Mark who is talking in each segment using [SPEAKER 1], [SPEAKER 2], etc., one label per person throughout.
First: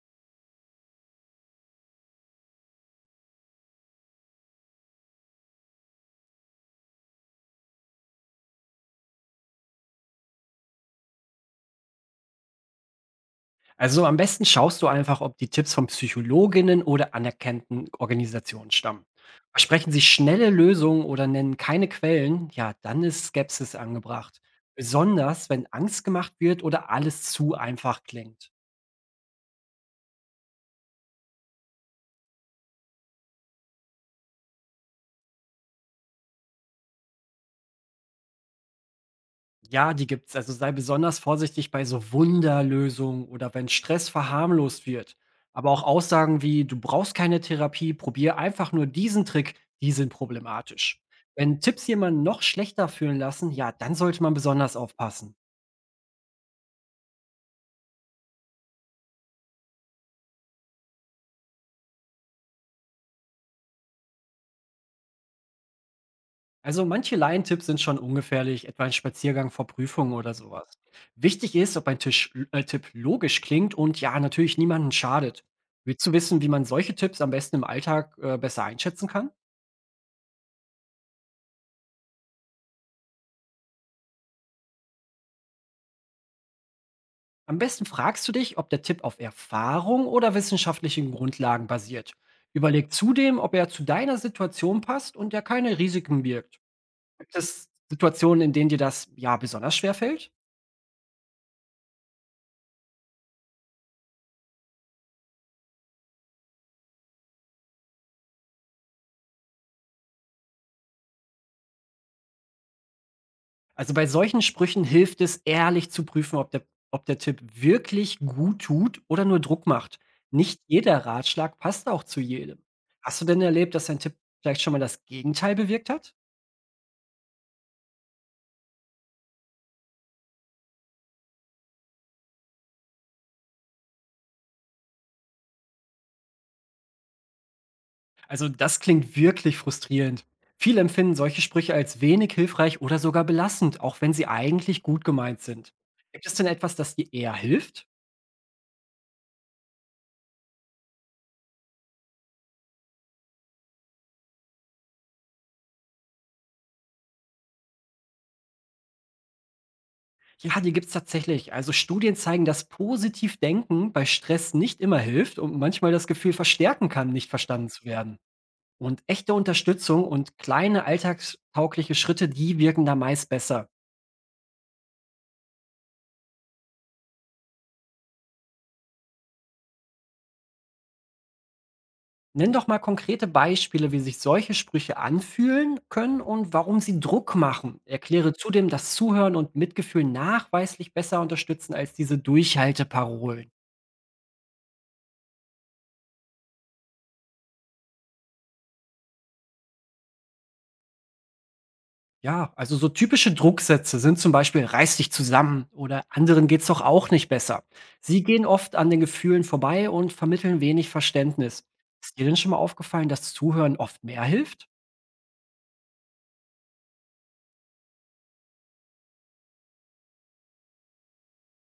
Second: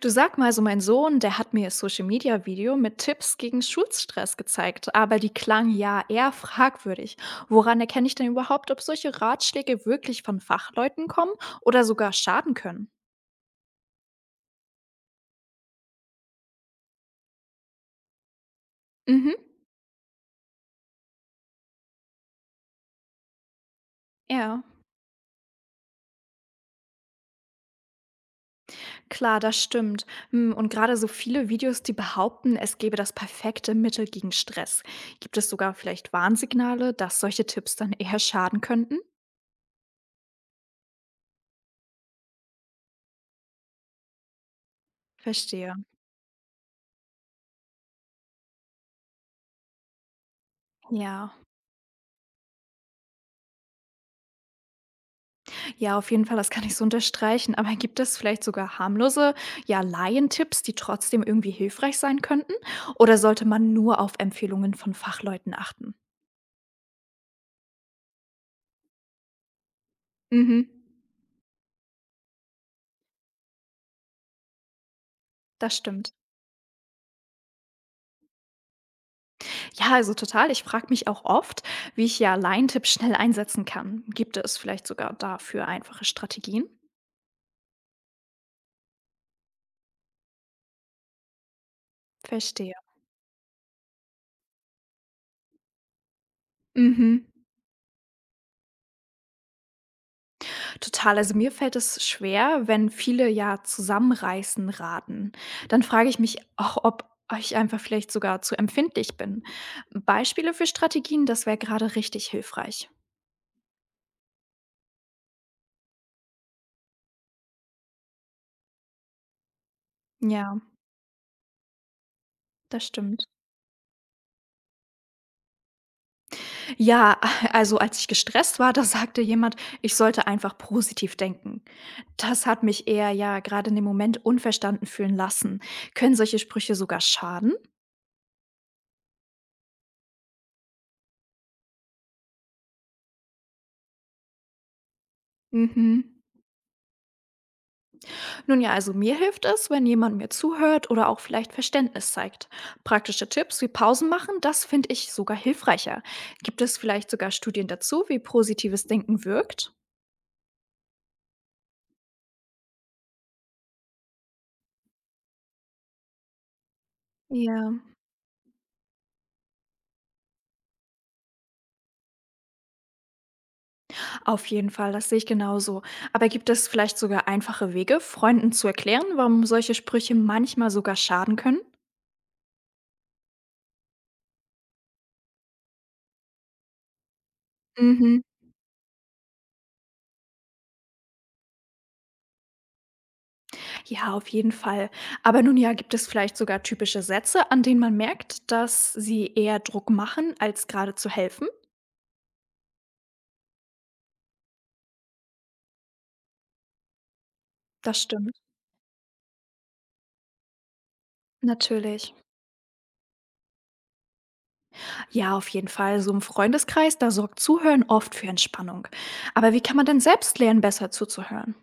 [SPEAKER 1] Du, sag mal, so mein Sohn, der hat mir ein Social-Media-Video mit Tipps gegen Schulstress gezeigt, aber die klangen ja eher fragwürdig. Woran erkenne ich denn überhaupt, ob solche Ratschläge wirklich von Fachleuten kommen oder sogar schaden können?
[SPEAKER 2] Also am besten schaust du einfach, ob die Tipps von Psychologinnen oder anerkannten Organisationen stammen.
[SPEAKER 1] Mhm.
[SPEAKER 2] Versprechen sie schnelle Lösungen oder nennen keine Quellen, ja, dann ist Skepsis angebracht.
[SPEAKER 1] Ja,
[SPEAKER 2] Besonders, wenn Angst gemacht wird oder alles zu einfach klingt.
[SPEAKER 1] klar, das stimmt. Hm, und gerade so viele Videos, die behaupten, es gäbe das perfekte Mittel gegen Stress. Gibt es sogar vielleicht Warnsignale, dass solche Tipps dann eher schaden könnten?
[SPEAKER 2] Ja, die gibt's. Also sei besonders vorsichtig bei so Wunderlösungen oder wenn Stress verharmlost wird. Aber
[SPEAKER 1] Verstehe.
[SPEAKER 2] auch Aussagen wie, du brauchst keine Therapie, probier einfach nur diesen Trick, die sind problematisch.
[SPEAKER 1] Ja.
[SPEAKER 2] Wenn Tipps jemanden noch schlechter fühlen lassen, ja, dann sollte man besonders aufpassen.
[SPEAKER 1] Ja, auf jeden Fall, das kann ich so unterstreichen. Aber gibt es vielleicht sogar harmlose, ja, Laientipps, die trotzdem irgendwie hilfreich sein könnten? Oder sollte man nur auf Empfehlungen von Fachleuten achten?
[SPEAKER 2] Also manche Laientipps sind schon ungefährlich, etwa ein Spaziergang vor Prüfungen oder
[SPEAKER 1] Mhm.
[SPEAKER 2] sowas. Wichtig ist, ob ein Tipp logisch klingt und ja, natürlich niemanden schadet.
[SPEAKER 1] Das
[SPEAKER 2] Willst du
[SPEAKER 1] stimmt.
[SPEAKER 2] wissen, wie man solche Tipps am besten im Alltag besser einschätzen kann?
[SPEAKER 1] Ja, also total. Ich frage mich auch oft, wie ich ja Laientipps schnell einsetzen kann. Gibt es vielleicht sogar dafür einfache Strategien?
[SPEAKER 2] Am besten fragst du dich, ob der Tipp auf Erfahrung oder wissenschaftlichen Grundlagen basiert.
[SPEAKER 1] Verstehe.
[SPEAKER 2] Überleg zudem, ob er zu deiner Situation passt und er keine Risiken birgt.
[SPEAKER 1] Mhm.
[SPEAKER 2] Gibt es Situationen, in denen dir das ja besonders schwer fällt?
[SPEAKER 1] Total. Also, mir fällt es schwer, wenn viele ja zusammenreißen raten. Dann frage ich mich auch, ob ich einfach vielleicht sogar zu empfindlich bin. Beispiele für Strategien, das wäre gerade richtig hilfreich.
[SPEAKER 2] Also bei solchen Sprüchen hilft es, ehrlich zu prüfen, ob der Tipp wirklich gut tut oder nur Druck macht. Nicht
[SPEAKER 1] Ja,
[SPEAKER 2] jeder Ratschlag passt auch zu jedem.
[SPEAKER 1] das
[SPEAKER 2] Hast du
[SPEAKER 1] stimmt.
[SPEAKER 2] denn erlebt, dass dein Tipp vielleicht schon mal das Gegenteil bewirkt hat?
[SPEAKER 1] Ja, also als ich gestresst war, da sagte jemand, ich sollte einfach positiv denken. Das hat mich eher ja gerade in dem Moment unverstanden fühlen lassen. Können solche Sprüche sogar schaden?
[SPEAKER 2] Also das klingt wirklich frustrierend. Viele empfinden solche Sprüche als wenig hilfreich oder sogar belastend, auch wenn sie eigentlich gut gemeint sind.
[SPEAKER 1] Mhm.
[SPEAKER 2] Gibt es denn etwas, das dir eher hilft?
[SPEAKER 1] Nun ja, also mir hilft es, wenn jemand mir zuhört oder auch vielleicht Verständnis zeigt. Praktische Tipps wie Pausen machen, das finde ich sogar hilfreicher. Gibt es vielleicht sogar Studien dazu, wie positives Denken wirkt?
[SPEAKER 2] Ja, die gibt's tatsächlich. Also Studien zeigen, dass positiv denken bei Stress nicht immer hilft und manchmal das Gefühl verstärken kann, nicht
[SPEAKER 1] Ja,
[SPEAKER 2] verstanden zu werden. Und echte Unterstützung und kleine alltagstaugliche Schritte, die wirken da meist besser.
[SPEAKER 1] auf jeden Fall, das sehe ich genauso. Aber gibt es vielleicht sogar einfache Wege, Freunden zu erklären, warum solche Sprüche manchmal sogar schaden können?
[SPEAKER 2] Nenn doch mal konkrete Beispiele, wie sich solche Sprüche anfühlen können und warum sie Druck machen.
[SPEAKER 1] Mhm.
[SPEAKER 2] Erkläre zudem, dass Zuhören und Mitgefühl nachweislich besser unterstützen als diese Durchhalteparolen.
[SPEAKER 1] Ja, auf jeden Fall. Aber nun ja, gibt es vielleicht sogar typische Sätze, an denen man merkt, dass sie eher Druck machen, als gerade zu helfen?
[SPEAKER 2] Ja, also so typische Drucksätze sind zum Beispiel reiß dich zusammen oder anderen geht's doch auch nicht besser.
[SPEAKER 1] Das
[SPEAKER 2] Sie
[SPEAKER 1] stimmt.
[SPEAKER 2] gehen oft an den Gefühlen vorbei und vermitteln wenig Verständnis.
[SPEAKER 1] Natürlich.
[SPEAKER 2] Ist dir denn schon mal aufgefallen, dass Zuhören oft mehr hilft?
[SPEAKER 1] Ja, auf jeden Fall. So im Freundeskreis, da sorgt Zuhören oft für Entspannung. Aber wie kann man denn selbst lernen, besser zuzuhören?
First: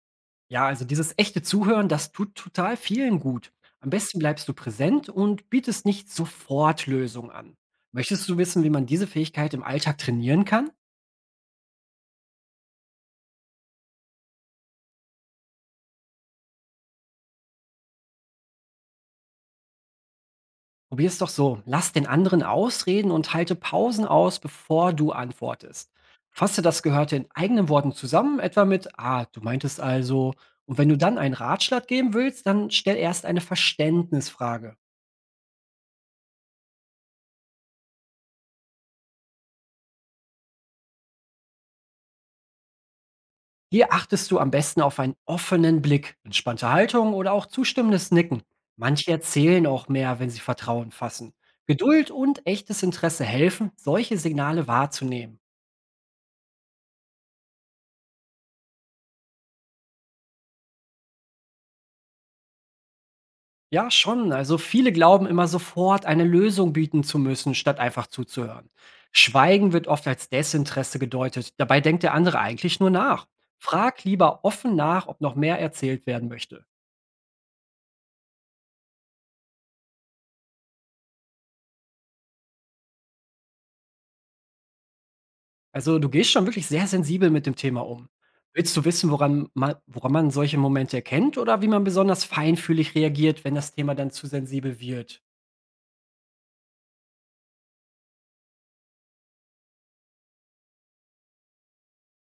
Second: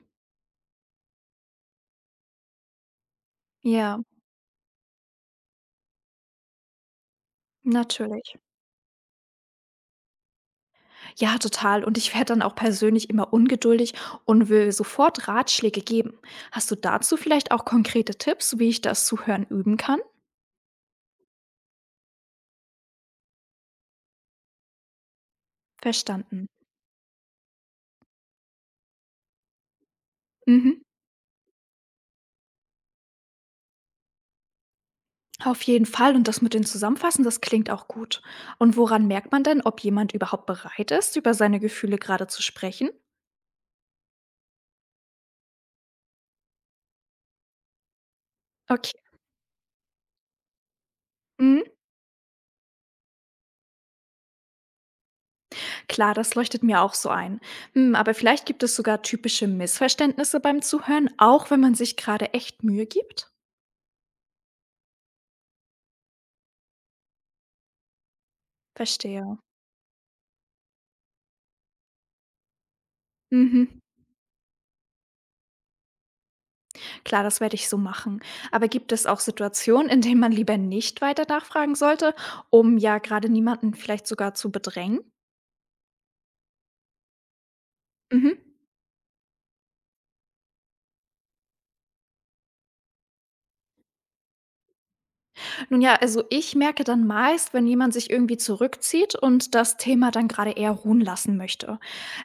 [SPEAKER 2] Ja, also dieses echte Zuhören, das tut total vielen gut. Am
[SPEAKER 1] Ja,
[SPEAKER 2] besten bleibst du präsent und bietest nicht sofort Lösungen an. Möchtest
[SPEAKER 1] natürlich.
[SPEAKER 2] du wissen, wie man diese Fähigkeit im Alltag trainieren kann?
[SPEAKER 1] Ja, total. Und ich werde dann auch persönlich immer ungeduldig und will sofort Ratschläge geben. Hast du dazu vielleicht auch konkrete Tipps, wie ich das Zuhören üben kann?
[SPEAKER 2] Probier es doch so. Lass den anderen ausreden und halte Pausen aus, bevor du antwortest.
[SPEAKER 1] Verstanden.
[SPEAKER 2] Fasse das Gehörte in eigenen Worten zusammen, etwa mit, ah, du meintest also. Und
[SPEAKER 1] Mhm.
[SPEAKER 2] wenn du dann einen Ratschlag geben willst, dann stell erst eine Verständnisfrage.
[SPEAKER 1] Auf jeden Fall. Und das mit den Zusammenfassen, das klingt auch gut. Und woran merkt man denn, ob jemand überhaupt bereit ist, über seine Gefühle gerade zu sprechen?
[SPEAKER 2] Hier achtest du am besten auf einen offenen Blick, entspannte Haltung oder auch zustimmendes Nicken.
[SPEAKER 1] Okay.
[SPEAKER 2] Manche erzählen auch mehr, wenn sie Vertrauen fassen.
[SPEAKER 1] Mhm.
[SPEAKER 2] Geduld und echtes Interesse helfen, solche Signale wahrzunehmen.
[SPEAKER 1] Klar, das leuchtet mir auch so ein. Hm, aber vielleicht gibt es sogar typische Missverständnisse beim Zuhören, auch wenn man sich gerade echt Mühe gibt?
[SPEAKER 2] Ja, schon. Also viele glauben immer sofort, eine Lösung bieten zu müssen, statt einfach zuzuhören.
[SPEAKER 1] Verstehe.
[SPEAKER 2] Schweigen wird oft als Desinteresse gedeutet. Dabei denkt der andere eigentlich nur nach.
[SPEAKER 1] Mhm.
[SPEAKER 2] Frag lieber offen nach, ob noch mehr erzählt werden möchte.
[SPEAKER 1] Klar, das werde ich so machen. Aber gibt es auch Situationen, in denen man lieber nicht weiter nachfragen sollte, um ja gerade niemanden vielleicht sogar zu bedrängen?
[SPEAKER 2] Also du gehst schon wirklich sehr sensibel mit dem Thema um.
[SPEAKER 1] Mhm.
[SPEAKER 2] Willst du wissen, woran man solche Momente erkennt oder wie man besonders feinfühlig reagiert, wenn das Thema dann zu sensibel wird?
[SPEAKER 1] Nun ja, also ich merke dann meist, wenn jemand sich irgendwie zurückzieht und das Thema dann gerade eher ruhen lassen möchte.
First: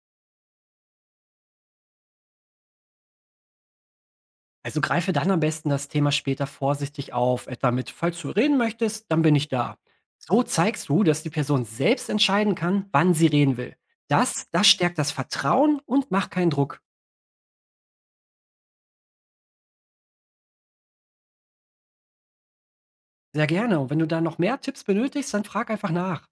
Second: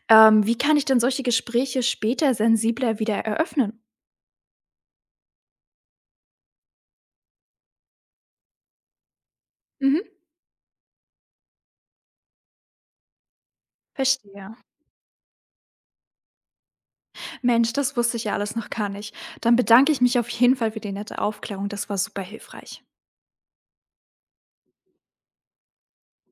[SPEAKER 1] Wie kann ich denn solche Gespräche später sensibler wieder eröffnen?
[SPEAKER 2] Also greife dann am besten das Thema später vorsichtig auf, etwa mit, falls du reden möchtest, dann bin ich da.
[SPEAKER 1] Mhm.
[SPEAKER 2] So zeigst du, dass die Person selbst entscheiden kann, wann sie reden will. Das,
[SPEAKER 1] Verstehe.
[SPEAKER 2] das stärkt das Vertrauen und macht keinen Druck.
[SPEAKER 1] Mensch, das wusste ich ja alles noch gar nicht. Dann bedanke ich mich auf jeden Fall für die nette Aufklärung. Das war super hilfreich.
[SPEAKER 2] Sehr gerne. Und wenn du da noch mehr Tipps benötigst, dann frag einfach nach.